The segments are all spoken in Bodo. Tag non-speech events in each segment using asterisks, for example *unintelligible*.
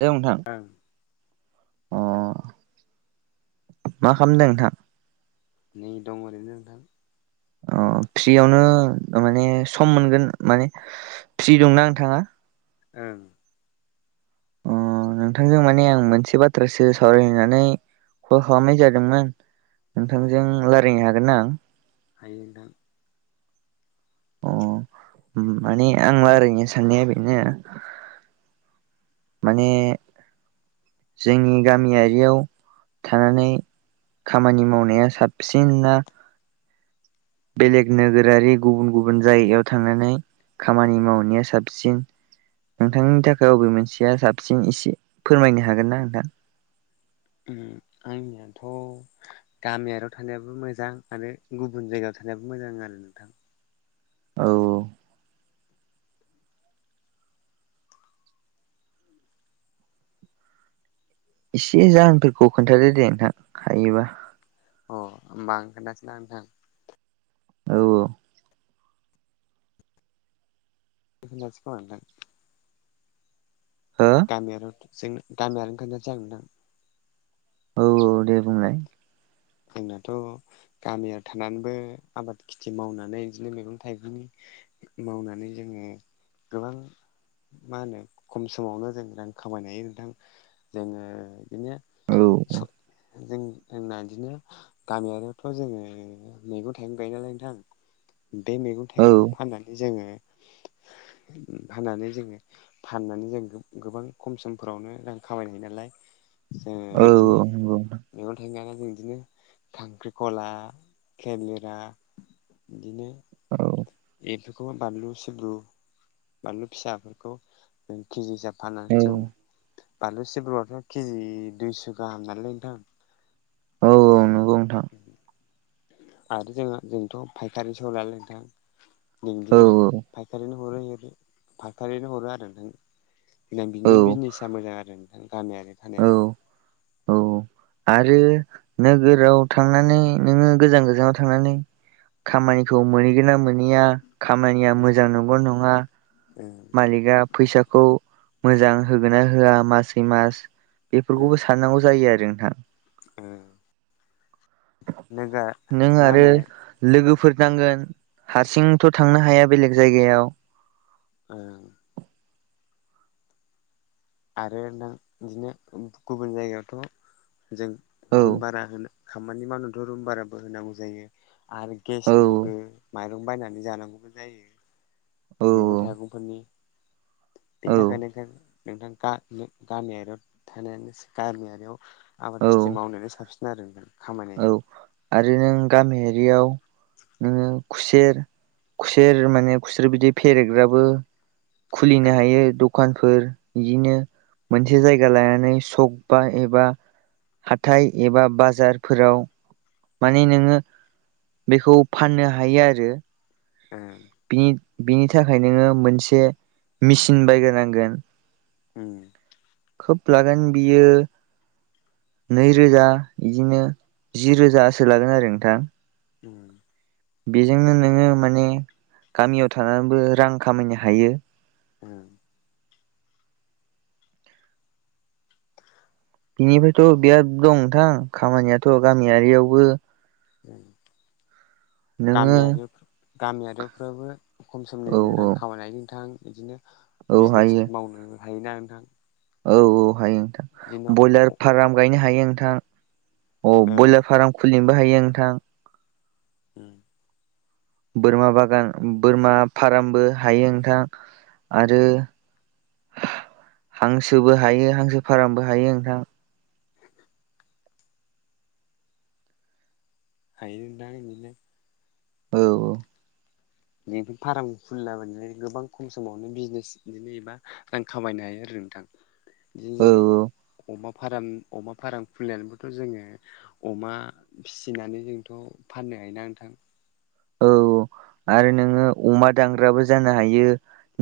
औ नोंथां ओं अ मा खालामदों नोंथां। नै दं ओरैनो नोंथां। अ फ्रियावनो माने सम मोनगोन माने फ्रि दंना नोंथाङा? ओं अ नोंथांजों माने आं मोनसे बाथ्रासो सावरायनो होननानै कल खालामनाय जादोंमोन अ नोंथांजों रायलायनो हागोनना आं। हायो नोंथां। अ माने आं लायरायनो साननाया बेनो। माने जोंनि गामियारियाव थानानै खामानि मावनाया साबसिन ना बेलेग नोगोरारि गुबुन गुबुन जायगायाव थांनानै खामानि मावनाया साबसिन? नोंथांनि थाखाय अबे मोनसेया साबसिन एसे फोरमायनो हागोन ना नोंथां? उम आंनियाथ' गामियारियाव थानायाबो मोजां आरो गुबुन जायगायाव थानायाबो मोजां आरो नोंथां। औ इसे जाहोनफोरखौ खोन्थादो दे नोंथां हायोबा। अ होमबा आं खोन्थासै ना नोंथां औ औ खोनथानोसै खोमा नोंथां। हो गामियारत जों गामियारिखौनो खोन्थानोसै आं नोंथां। औ औ दे बुंलाय जोंनाथ' गामियाव थानानैबो आबाद खेथि मावनानै बिदिनो मैगं थाइगंनि मावनानै जोङो गोबां मा होनो खम समावनो जों रां खामायनो हायो नोंथां जोङो बिदिनो औ स जों होननानै बिदिनो गामियारियावथ' जोङो मैगं थाइगं गायनायालाय नोंथां बे मैगं औ थाइगंखौ फाननानै जोङो *inaudible* फानानै जोङो फाननानै जों गोबां खम समफोरावनो रां खामायनो हायो नालाय। औ औ नंगौ जोंङो बिदिनो बिदिनो खांख्रिखला खेलिरा बिदिनो औ एथखौ बानलु सिबुरु बानलु फिसाफोरखौ जों केजि हिसाब फानानै औ जों बानलु सिब्रुआथ' केजि दुइस' गाहाम नालाय नोंथां औ नंगौ नोंथां बे आरो जोंहा जोंथ' फायखारि सो हरो नालाय नोंथां औ बिदिनो फायखारि हरै हरै फायखारिनो हरो आरो नोंथां औ बिनि बिजनेसा मोजां आरो गामियानो औ थानायानो औ आरो नोगोराव थांनानै नोङो गोजान गोजानाव थांनानै खामानिखौ मोनहैगोन ना मोनहैया खामानिया मोजां नंगौ नङा औ मालिका फैसाखौ मोजां होगोना होआ मासै मास बेफोरखौबो साननांगौ जायो आरो नोंथां। लोगोआ नों मा आरो होनो लोगोफोर नांगोन हारसिंथ' थांनो हाया बेलेग जायगायाव ओ आरो नां बिदिनो गुबुन जायगायावथ' जों औ रुम भारा होनो खामानि मावनोथ' रुम भाराबो होनांगौ जायो आरो औ गेसनिबो मा दुं बायनानै जानांगौबो जायो। औ मैगं थाइगंफोरनि औ बेनि थाखाय खायफा नोंथां गा गामियारियाव थानायानोस गामियारियाव आबाद खिथि मावनायानो साबसिन आरो नोंथां खामायनाया औ आरो नों गामियारियाव नोङो खुसेर खुसेर माने खुसेर बिदि फेरेग्राबो ओ खुलिनो हायो। दखानफोर बिदिनो मोनसे जायगा लानानै सक बा एबा हाथाय एबा बाजार फोराव माने नोङो बेखौ फाननो हायो आरो। उम नि बिनि थाखाय नोङो मोनसे मेचिन बायग्रोनांगोन। ओम खोब लागोन बियो नै रोजा बिदिनो जि रोजासो लागोन आरो नोंथां। उम बेजोंनो नोङो माने गामियाव थानानैबो रां खामायनो हायो। उम बिनिफ्रायथ' बिराद दं नोंथां खामानियाथ' गामियारियावबो ओ नोङो गामियारि गामियारिफ्राबो खम औ समनिनो रां खामायनानै नोंथां बिदिनो औ हायो बिजनेसफोर मावनो हायोना नोंथां। औ औ हायो नोंथां। बिदिनो ब्रयलार ओ फार्म गायनो हायो नोंथां अ ब्रयलार उम फार्म खुलिनोबो हायो नोंथां। उम बोरमा बागान बोरमा फारामबो हायो नोंथां आरो। हांसोबो हायो हांसो फारामबो हायो नोंथां। हायो नोंथां बिदिनो औ जि फार्म खुलिला बायदिनो गोबां खम समावनो बिजनेस बिदिनो एबा रां खामायनो हायो आरो नोंथां। बिदि औ जों अमा फारम अमा फार्म खुलिनानैबोथ' जोङो अमा फिसिनानै जोंथ' फाननो हायो ना नोंथां। औ आरो नोङो अमा दानग्राबो जानो हायो।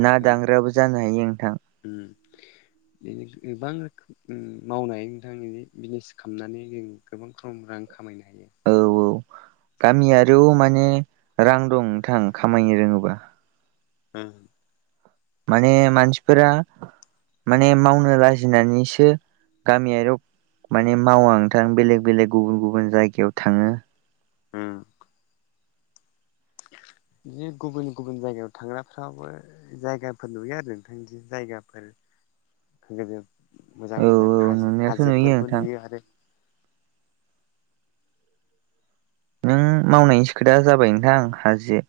ना ओं दांग्रायाबो जानो हायो नोंथां। उम बिनो गोबां रोखोम मावनाय नोंथां बि बिजनेस खालामनानै जों गोबां खम रां खामायनो हायो। औ औ गामियारियाव माने रां दं नोंथां खामायनो रोङोबा। उम माने मानसिफोरा माने मावनो लाजिनानैसो गामियाव माने मावा नोंथां बेलेग बेलेग गुबुन गुबुन जायगायाव थाङो। उम। बिदिनो गुबुन गुबुन जायगायाव थांग्राफ्राबो जायगाफोर नुयो आरो नोंथां जायगाफोर *unintelligible* मोजां औ मोजां औ हाजो नुनायाथ' हाजोफोरबो नोंथां नुयो आरो। नों मावनायनिसो खोथा जाबाय नोंथां हाजे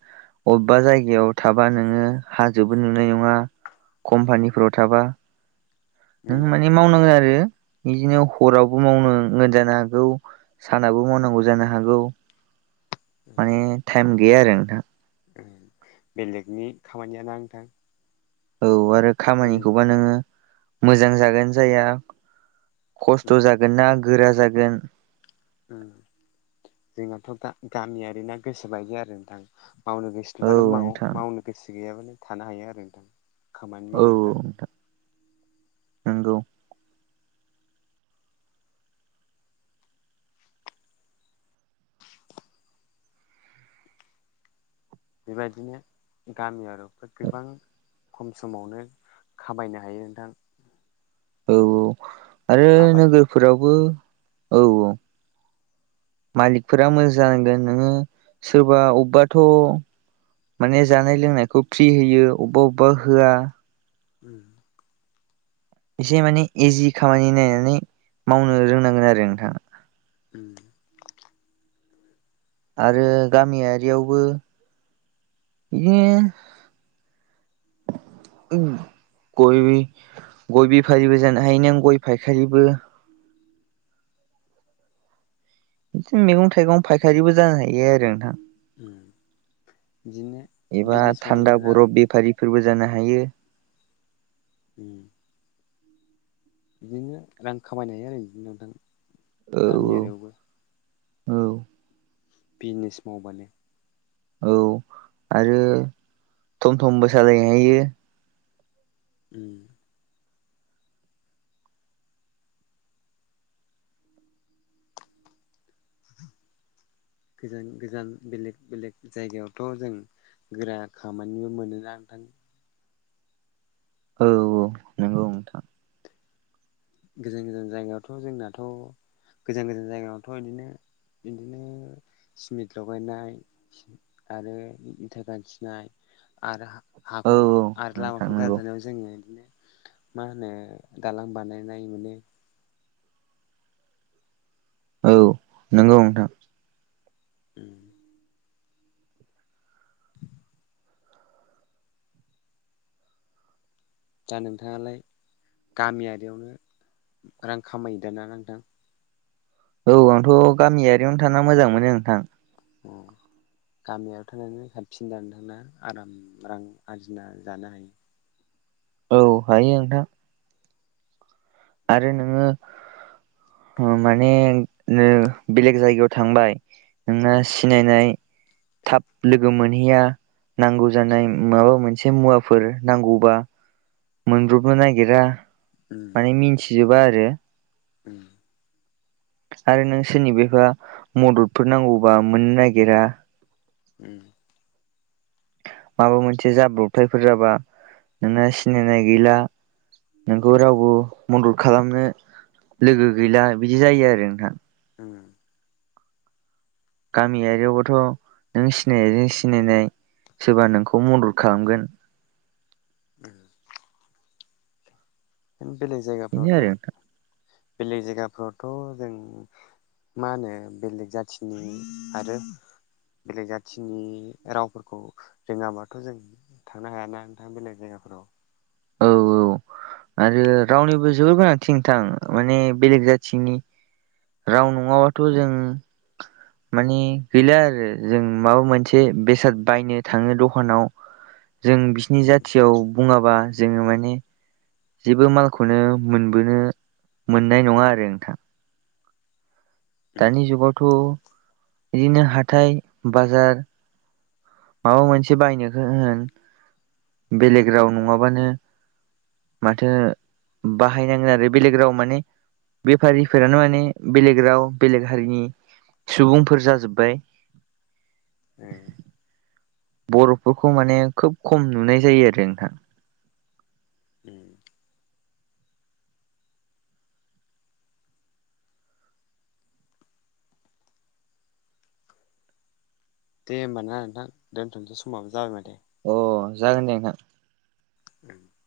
अबेबा जायगायाव थाबा नोङो हाजोबो नुनाय नङा कम्पानिफोराव थाबा नों उम माने मावनांगौ आरो बिदिनो हरावबो मावनांगोन जानो हागौ। सानाबो मावनांगौ जानो हागौ। उम माने टाइम गैया आरो नोंथां। बेलेगनि खामानियाना नोंथां औ आरो जोंनि खामानिखौबा नोङो मोजां जागोन जाया। खस्थ' उम जागोन ना गोरा जागोन उम जोंनाथ' दा गामियारि ना गोसो बायदि आरो नोंथां मावनो गोसो औ बानो माव नोंथां मावनो गोसो गैयाबानो थानो हायो आरो नोंथां खामानि औ मावनायफ्रा नंगौ बेबायदिनो गामिरिफोराव गोबां खम समावनो खामायनो हायो नोंथां। औ औ आरो आबाद नोगोरफोरावबो औ औ मालिकफोरा मोजां जानांगोन नोङो सोरबा अबावबाथ' माने जानाय लोंनायखौ फ्रि होयो अबेबा अबेबा होया उम एसे माने इजि खामानि नायनानै मावनो रोंनांगोन आरो नोंथां। उम आरो गामियारियावबो बिदिनो *unintelligible* गय बेफारिबो जानो हायो नों गय फायखारिबो बिदिनो मैगं थाइगं फायखारिबो जानो हायो आरो नोंथां। उम बिदिनो एबा बिजनेस थान्दा मावनानै रां बरफ बेफारिफोरबो जानो हायो। उम बिदिनो रां खामायनो हायो आरो इदिनो नोंथां औ गामियारियावबो। औ बिजिनेस मावबानो औ आरो थम थमबो सालायनो हायो। उम गोजान गोजान बेलेग बेलेग जायगायावथ' जों गोरा खामानिबो मोनोना नोंथां। औ औ नंगौ नोंथां। गोजान गोजान जायगायावथ' जोंनाथ' गोजान गोजान जायगायावथ' इदिनो बिदिनो सिमेन्ट लगायनाय आरो इथा गाथिनाय आरो हा औ खर औ आरो नोंथां लामाफोर नंगौ गारजानायाव जोङो इदिनो मा होनो दालां बानाय नाय मोनो। औ नंगौ नोंथां। उम *inaudible* दा नोंथाङालाय गामियारियावनो रां खामायदोना नोंथां? औ आंथ' गामियारियावनो थाना मोजां मोनो नोंथां। औ गामियाव थानानै साबसिनदां नोंथांना आराम रां आरजिना जानो हायो। औ हायो नोंथां। आरो नोङो ओ माने ओ बेलेग जायगायाव थांबाय नोंना ओ सिनायनाय थाब लोगो मोनहैया नांगौ जानाय माबा मोनसे मुवाफोर नांगौबा मोनब्रबनो नागिरा उम माने मिथिनजोबा आरो। उम आरो नों सोरनिबेबा मददफोर नांगौबा मोननो नागिरा। उम माबा मोनसे जाब्रबथायफोर जाबा नोंना सिनायनाय गैला। नोंखौ रावबो उम मदद खालामनो लोगो गैला बिदि जायो आरो नोंथां। उम गामियारियावबाथ' नों सिनायनायजों सिनायनाय सोरबा नोंखौ मदद खालामगोन। *unintelligible* नों बेलेग बेनो जायगाफ्रावथ' आरो नोंथां बेलेग जायगाफ्रावथ' जों मा होनो बेलेग जाथिनि आरो बेलेग जाथिनि रावफोरखौ रोङाबाथ' जों थांनो हायाना नोंथां बेलेग जायगाफोराव औ औ आरो रावनिबो जोबोर गोनांथिं नोंथां माने बेलेग जाथिनि राव नङाबाथ' जों माने गैला आरो जों माबा मोनसे बेसाद बायनो थाङो दखानाव जों बिसिनि उम जाथियाव बुङाबा जोङो माने जेबो मालखौनो मोनबोनो मोननाय नङा आरो नोंथां। उम दानि जुगावथ' इदिनो हाथाय बाजार माबा मोनसे बायनोखो होन बेलेग राव नङाबानो माथो बाहायनांगोन आरो बेलेग राव माने बेफारिफोरानो माने बेलेग राव बेलेग हारिनि सुबुंफोर जाजोब्बाय। ओं। बर'फोरखौ माने खोब खम नुनाय जायो आरो नोंथां उम दे होमबाना नोंथां दोनथ'नोसै समाबो जाबाय माथो। अ जागोन दे नोंथां *unintelligible*